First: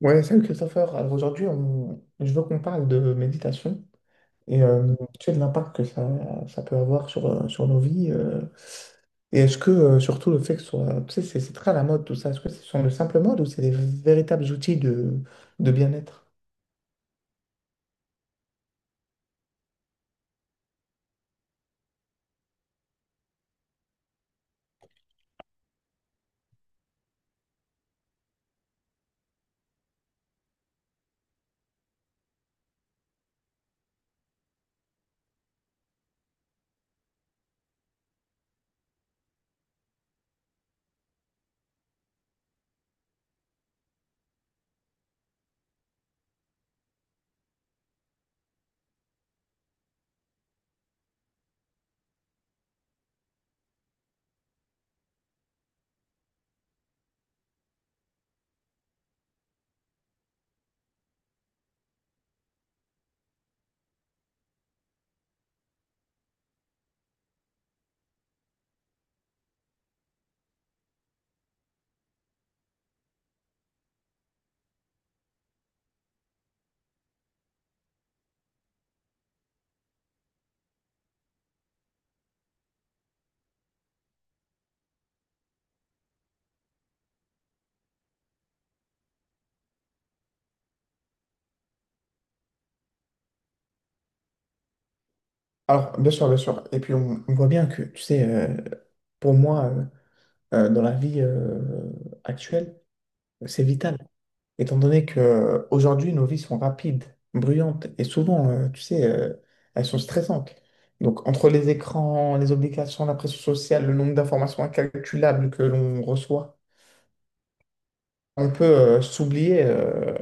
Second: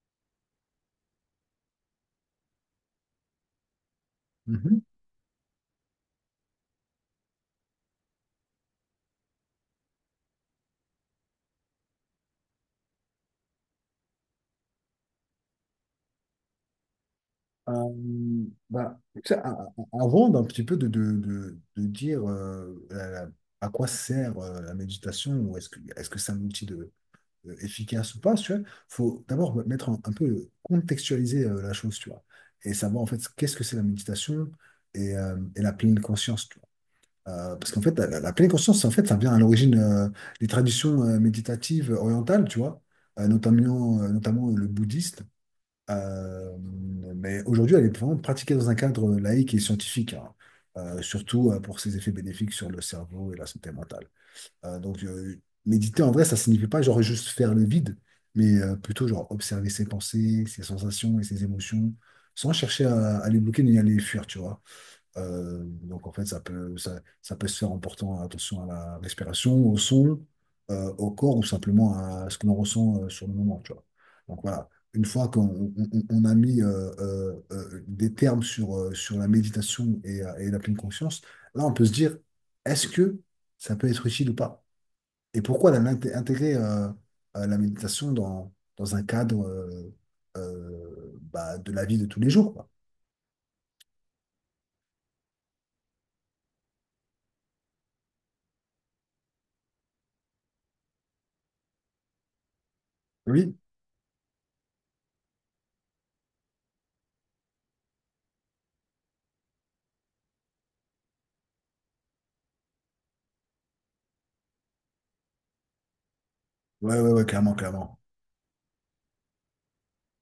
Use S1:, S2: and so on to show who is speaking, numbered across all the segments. S1: Ouais, salut Christopher. Alors aujourd'hui, je veux qu'on parle de méditation et
S2: Mhm.
S1: euh, tu sais, de l'impact que ça peut avoir sur nos vies. Et surtout, le fait que ce soit. Tu sais, c'est très à la mode tout ça. Est-ce que ce sont de simples modes ou c'est des véritables outils de bien-être?
S2: Tu sais, avant d'un petit peu de dire à quoi sert la méditation, ou est-ce que c'est un outil efficace ou pas, tu vois, faut d'abord mettre un peu contextualiser la chose, tu vois, et savoir en fait qu'est-ce que c'est la méditation et et la pleine conscience, tu vois. Parce qu'en fait, la pleine conscience, en fait, ça vient à l'origine des traditions méditatives orientales, tu vois, notamment le bouddhiste. Euh, mais aujourd'hui, elle est vraiment pratiquée dans un cadre laïque et scientifique, hein. Surtout pour ses effets bénéfiques sur le cerveau et la santé mentale. Donc, méditer en vrai, ça signifie pas genre juste faire le vide, mais plutôt genre observer ses pensées, ses sensations et ses émotions, sans chercher à les bloquer ni à les fuir, tu vois. Donc en fait, ça peut se faire en portant attention à la respiration, au son, au corps, ou simplement à ce que l'on ressent sur le moment, tu vois. Donc voilà, une fois qu'on on a mis des termes sur la méditation et et la pleine conscience, là on peut se dire, est-ce que ça peut être utile ou pas? Et pourquoi intégrer la méditation dans un cadre de la vie de tous les jours, quoi.
S1: Alors, bien sûr, bien sûr. Et puis, on voit bien que, tu sais, pour moi, dans la vie actuelle,
S2: Oui,
S1: c'est vital. Étant donné que aujourd'hui nos vies sont rapides, bruyantes et souvent, tu sais, elles sont stressantes. Donc, entre les écrans, les obligations, la pression sociale, le nombre d'informations incalculables que l'on reçoit,
S2: ouais, ouais, ouais, clairement, clairement.
S1: on peut s'oublier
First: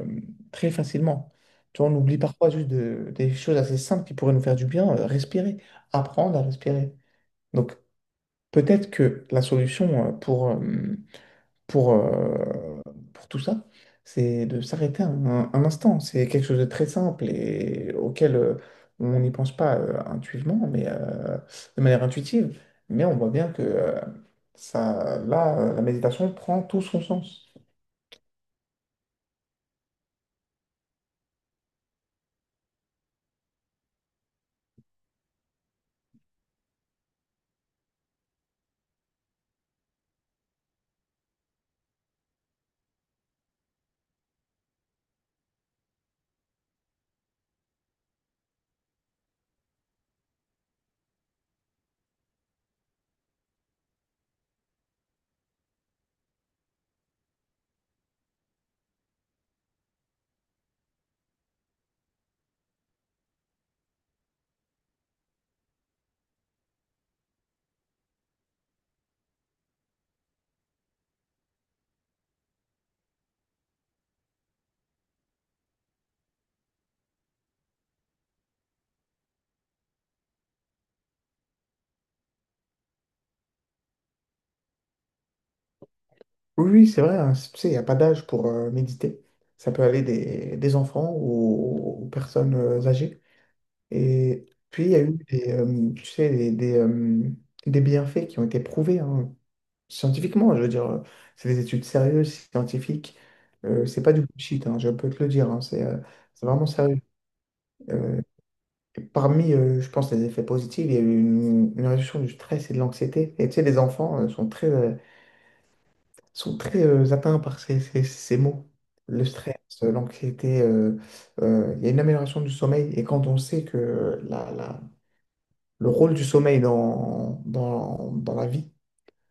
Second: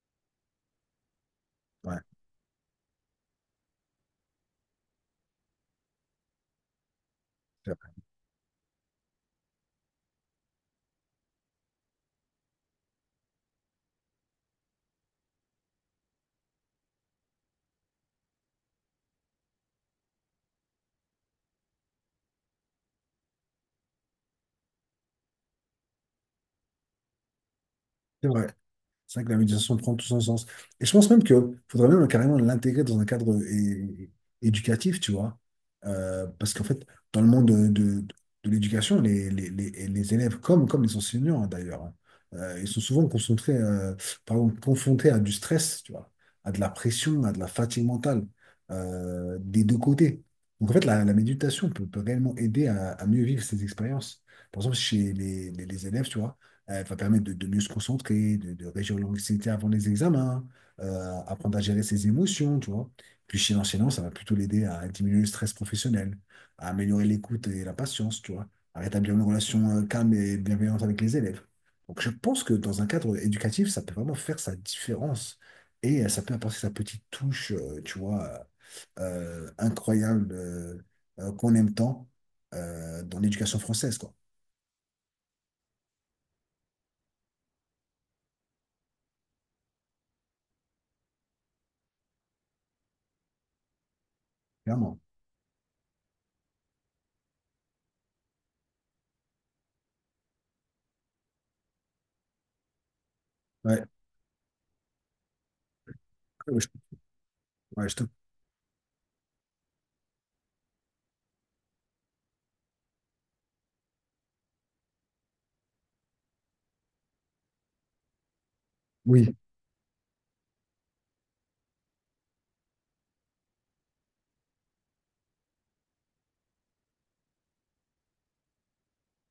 S1: très facilement. Tu vois, on
S2: Ouais.
S1: oublie parfois juste des choses assez simples qui pourraient nous faire du bien, respirer, apprendre à respirer. Donc, peut-être que la solution pour, euh, pour tout ça, c'est de s'arrêter un instant. C'est quelque chose de très simple et auquel on n'y pense pas intuitivement, mais de manière intuitive. Mais on voit bien que ça, là, la méditation prend tout son sens.
S2: C'est vrai. C'est vrai que la méditation prend tout son sens. Et je pense même que faudrait même carrément l'intégrer dans un cadre éducatif, tu vois. Parce qu'en fait, dans le monde de l'éducation, les élèves, comme les enseignants hein, d'ailleurs, hein, ils sont souvent concentrés, pardon, confrontés à du stress, tu vois, à de la pression, à de la fatigue mentale, des deux côtés. Donc en fait, la méditation peut réellement aider à mieux vivre ces expériences. Par exemple, chez les élèves, tu vois. Va permettre de mieux se concentrer, de réduire l'anxiété avant les examens, apprendre à gérer ses émotions, tu vois. Puis chez l'enchaînant, ça va plutôt l'aider à diminuer le stress professionnel, à améliorer l'écoute et la patience, tu vois, à rétablir une relation calme et bienveillante avec les élèves. Donc je pense que dans un cadre éducatif, ça peut vraiment faire sa différence, et ça peut apporter sa petite touche, tu vois, incroyable, qu'on aime tant dans l'éducation française, quoi.
S1: Oui, oui, c'est vrai, hein, tu sais, il n'y a pas d'âge pour méditer. Ça peut aller des enfants aux personnes âgées. Et puis, il y
S2: Clairement.
S1: a eu tu sais, des bienfaits qui ont été prouvés, hein. Scientifiquement, je veux dire, c'est des études sérieuses, scientifiques.
S2: Ouais,
S1: C'est pas du bullshit, hein, je peux te le dire. Hein, c'est
S2: Ouais,
S1: vraiment
S2: je
S1: sérieux.
S2: ouais, je
S1: Euh, et parmi, je pense, les effets positifs, il y a eu une réduction du stress et de l'anxiété. Et tu sais, les enfants sont très atteints par ces mots. Le
S2: Oui,
S1: stress, l'anxiété, il y a une amélioration du sommeil. Et quand on sait que le rôle du sommeil dans la vie,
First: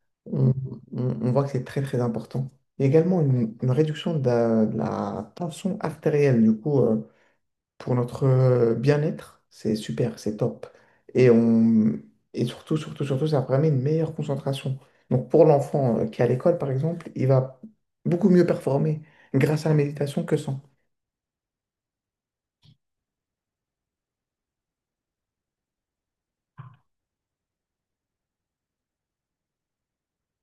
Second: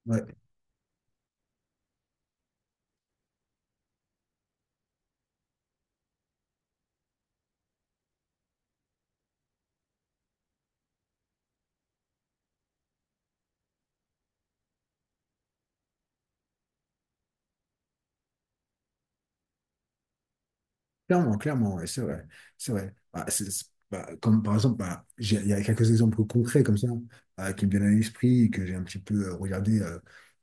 S2: ouais.
S1: on, on voit que c'est très très important. Il y a également une réduction de la tension artérielle, du coup, pour notre bien-être, c'est super, c'est top. Et, on, et surtout, surtout, surtout, ça permet une meilleure concentration. Donc pour l'enfant qui est à l'école, par exemple, il va beaucoup mieux performer grâce à la méditation que sans.
S2: Clairement, clairement, ouais, c'est vrai. C'est vrai. Comme par exemple, il y a quelques exemples concrets comme ça qui me viennent à l'esprit, et que j'ai un petit peu regardé euh,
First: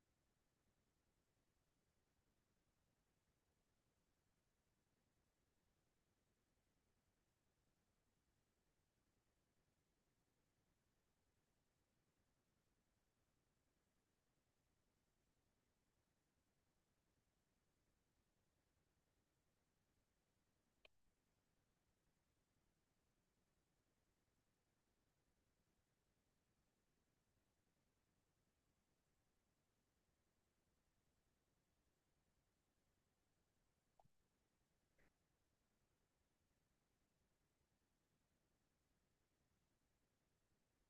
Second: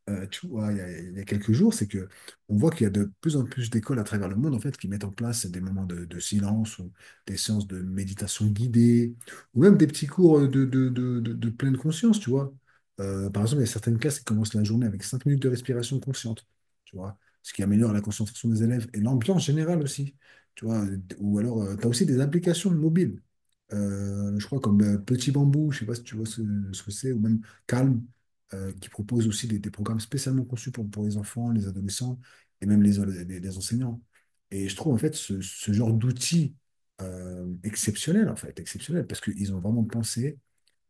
S2: euh, tu vois, il y a quelques jours, c'est que on voit qu'il y a de plus en plus d'écoles à travers le monde en fait qui mettent en place des moments de silence, ou des séances de méditation guidée, ou même des petits cours de pleine conscience, tu vois. Par exemple, il y a certaines classes qui commencent la journée avec 5 minutes de respiration consciente, tu vois, ce qui améliore la concentration des élèves et l'ambiance générale aussi. Tu vois, ou alors, tu as aussi des applications mobiles. Je crois comme Petit Bambou, je sais pas si tu vois ce que c'est, ou même Calm, qui propose aussi des programmes spécialement conçus pour les enfants, les adolescents, et même les enseignants. Et je trouve en fait ce genre d'outils exceptionnel, en fait, exceptionnel, parce qu'ils ont vraiment pensé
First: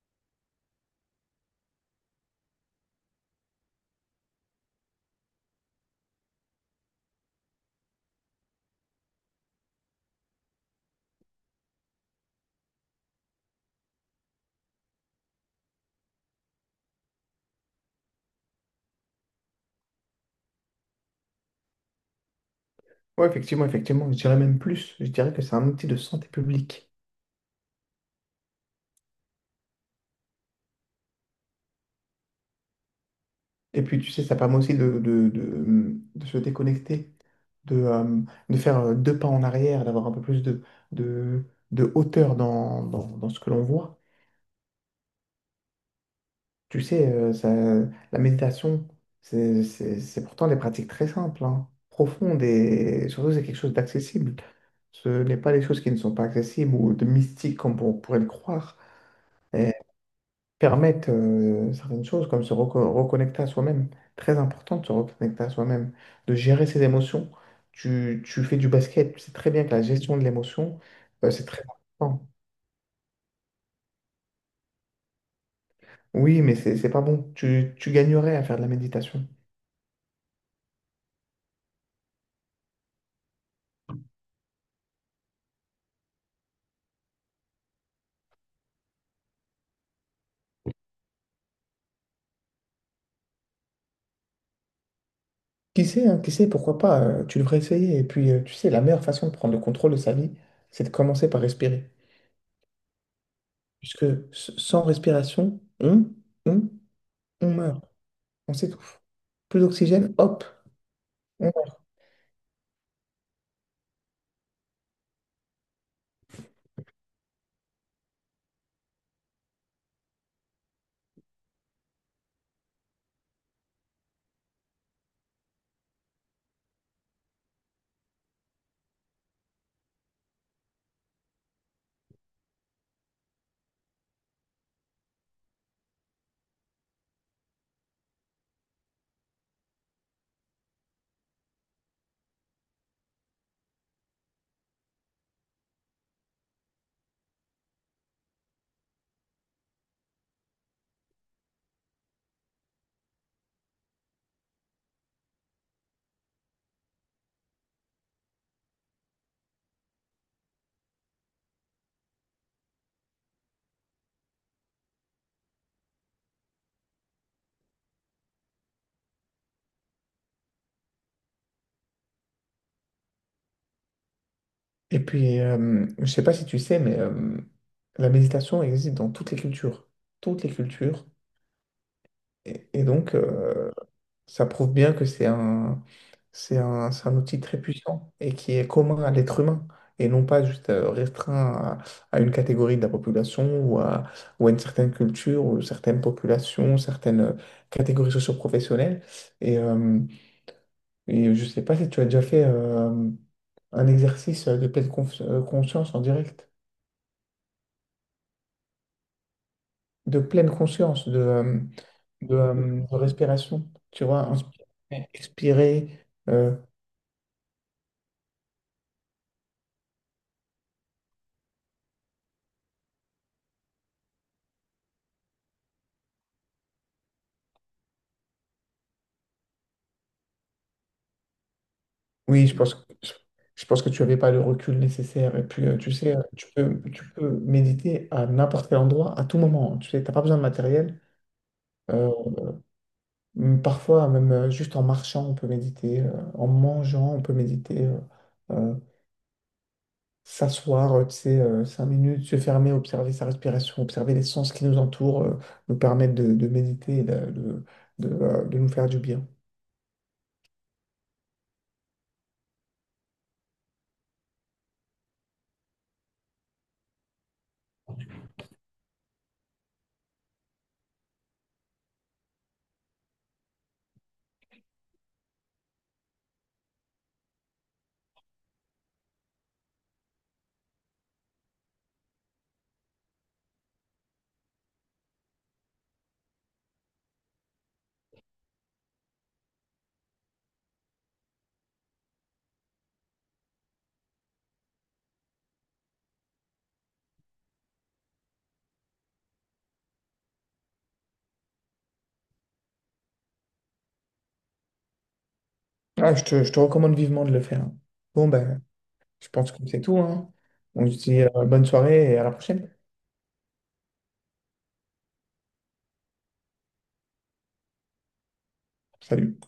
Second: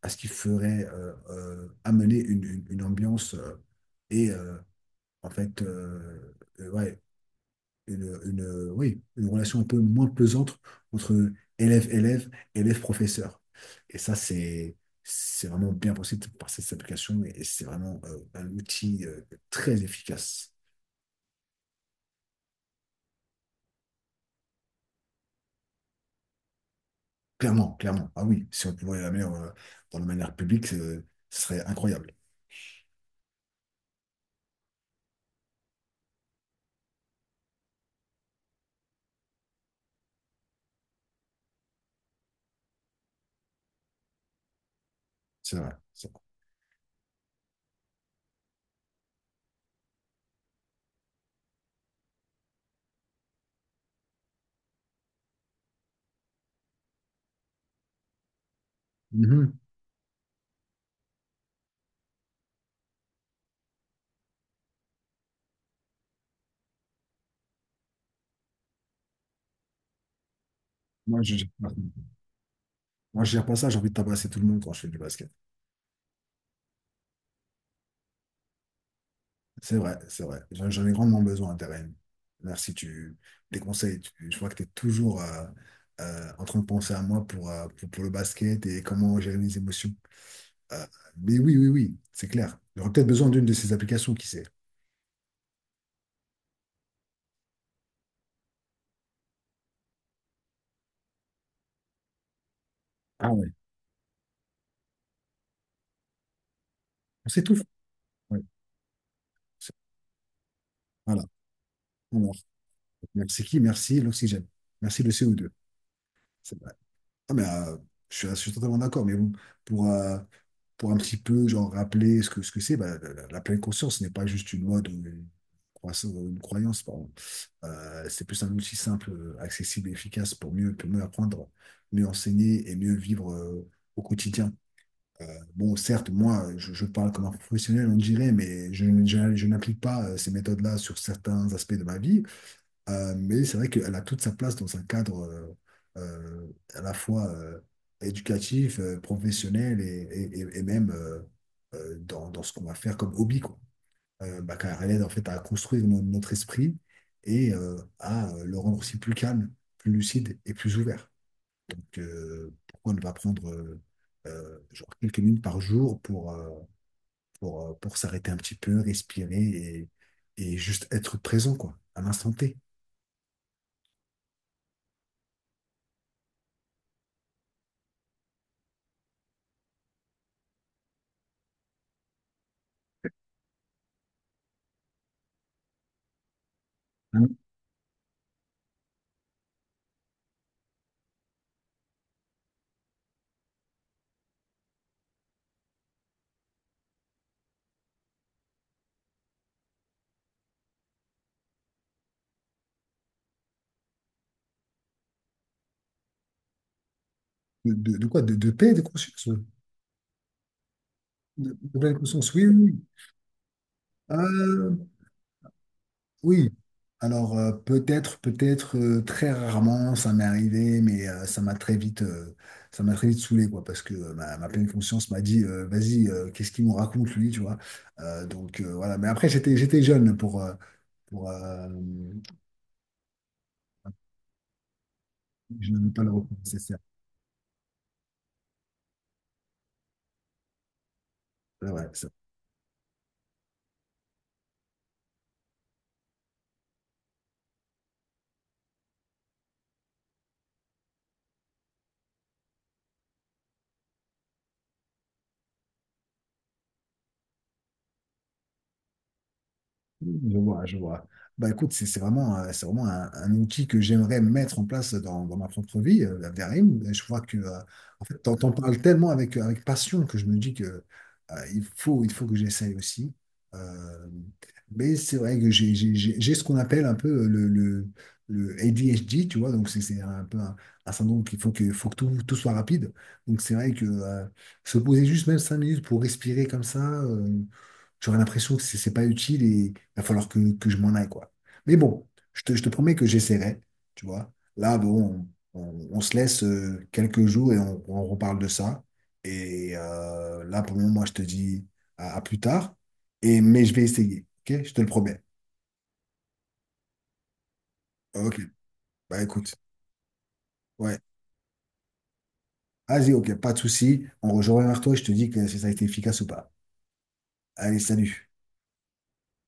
S2: à ce qui ferait amener une ambiance et en fait ouais, une, oui, une relation un peu moins pesante entre élève-élève, élève-professeur. Et ça, c'est, c'est vraiment bien possible par cette application, et c'est vraiment un outil très efficace.
S1: Oui, effectivement, effectivement, je dirais même plus. Je dirais que c'est un outil de santé publique.
S2: Clairement, clairement. Ah oui, si on pouvait la mettre dans la manière publique, ce serait incroyable.
S1: Et puis, tu sais, ça permet aussi de se déconnecter, de, euh, de faire deux pas en arrière, d'avoir un peu plus de, de hauteur dans ce que l'on voit.
S2: C'est vrai, c'est vrai.
S1: Tu sais, ça, la méditation, c'est pourtant des pratiques très simples, hein, profondes et surtout, c'est quelque chose d'accessible. Ce n'est pas des choses qui ne sont pas accessibles ou de mystiques comme on pourrait le croire.
S2: Mhm.
S1: Permettent certaines choses, comme reconnecter à soi-même. Très important de se reconnecter à soi-même, de gérer ses émotions. Tu fais du basket, tu sais très bien que la gestion de l'émotion,
S2: Moi, je,
S1: c'est
S2: gère
S1: très
S2: pas
S1: important.
S2: Moi, je gère pas ça, j'ai envie de tabasser tout le monde quand je fais du basket.
S1: Oui, mais c'est pas bon. Tu gagnerais à faire de la méditation.
S2: C'est vrai, c'est vrai. J'en ai grandement besoin, Terrain. Merci, tu, tes conseils. Je vois que tu es toujours en train de penser à moi pour le basket et comment gérer mes émotions. Euh, mais oui, oui, oui, c'est clair. J'aurais peut-être besoin d'une de ces applications, qui sait.
S1: Qui sait, hein, qui sait, pourquoi pas, tu devrais essayer. Et puis, tu sais, la meilleure façon de prendre le contrôle de sa vie, c'est de commencer par respirer.
S2: Ah ouais.
S1: Puisque sans respiration, on,
S2: On
S1: on
S2: s'étouffe.
S1: meurt.
S2: Ouais.
S1: On s'étouffe. Plus
S2: C'est-
S1: d'oxygène, hop.
S2: Voilà. Alors, merci qui? Merci l'oxygène. Merci le CO2. C'est bon. Ah, mais euh, je suis totalement d'accord, mais bon, pour, euh, pour un petit peu genre rappeler ce que c'est, bah, la pleine conscience n'est pas juste une mode ou une croyance, pardon. C'est plus un outil simple, accessible et efficace pour mieux apprendre, mieux enseigner et mieux vivre au quotidien. Euh, bon, certes, moi, je parle comme un professionnel, on dirait, mais je n'applique pas ces méthodes-là sur certains aspects de ma vie. Mais c'est vrai qu'elle a toute sa place dans un cadre euh, à la fois éducatif, professionnel, et même dans ce qu'on va faire comme hobby, quoi. Car elle aide en fait à construire notre esprit et à le rendre aussi plus calme, plus lucide et plus ouvert. Donc pourquoi ne pas prendre genre quelques minutes par jour pour s'arrêter un petit peu, respirer, et juste être présent, quoi, à l'instant T.
S1: Et puis, je sais pas si tu sais, mais la méditation existe dans toutes les cultures. Toutes les cultures. Et donc, ça prouve bien que c'est un outil très puissant et qui est commun à l'être humain et non pas juste restreint à une catégorie de la population ou à une certaine culture ou certaines populations, certaines catégories socio-professionnelles. Et, euh, et je sais pas si tu as déjà fait un exercice de conscience en direct.
S2: De quoi? De paix de conscience. Oui.
S1: De pleine conscience,
S2: De pleine conscience, oui, oui, oui.
S1: de respiration, tu vois, inspirer,
S2: Euh,
S1: expirer.
S2: oui.
S1: euh,
S2: Alors, peut-être, très rarement, ça m'est arrivé, mais ça m'a très vite saoulé, quoi, parce que ma pleine conscience m'a dit, vas-y, qu'est-ce qu'il nous raconte, lui, tu vois? Donc, voilà. Mais après, j'étais jeune pour, euh,
S1: Oui, je pense que tu n'avais pas le recul nécessaire. Et puis,
S2: je n'avais
S1: tu
S2: pas le
S1: sais,
S2: recul nécessaire.
S1: tu peux méditer à n'importe quel endroit, à tout moment. Tu sais, t'as pas besoin de matériel.
S2: Ouais, ouais.
S1: Euh, Parfois, même juste en marchant, on peut méditer. Euh, en mangeant, on peut méditer. Euh, S'asseoir, tu sais, 5 minutes, se fermer, observer sa respiration, observer les sens qui nous entourent, nous permettent de méditer et de nous faire du bien.
S2: Je vois, je vois. Bah écoute, c'est vraiment, c'est vraiment un outil que j'aimerais mettre en place dans ma propre vie, la Verim. Et je vois que, en fait, t'en parles tellement avec, avec passion, que je me dis que il faut que j'essaye aussi. Euh, mais c'est vrai que j'ai ce qu'on appelle un peu le ADHD, tu vois. Donc c'est un peu un syndrome, qu'il faut que tout soit rapide. Donc c'est vrai que se poser juste même 5 minutes pour respirer comme ça, j'aurais l'impression que c'est pas utile, il va falloir que je m'en aille, quoi. Mais bon, je te promets que j'essaierai, tu vois. Là, bon, on se laisse quelques jours et on reparle de ça. Et là, pour le moment, moi, je te dis à plus tard. Et, mais je vais essayer, ok? Je te le promets.
S1: Ah, je te recommande vivement de le faire, hein. Bon,
S2: Ok,
S1: ben,
S2: bah
S1: je pense
S2: écoute,
S1: que c'est tout, hein. On se
S2: ouais.
S1: dit, bonne soirée et à la prochaine.
S2: Vas-y, ok, pas de souci. On rejoint vers toi et je te dis que si ça a été efficace ou pas. Allez, salut.
S1: Salut.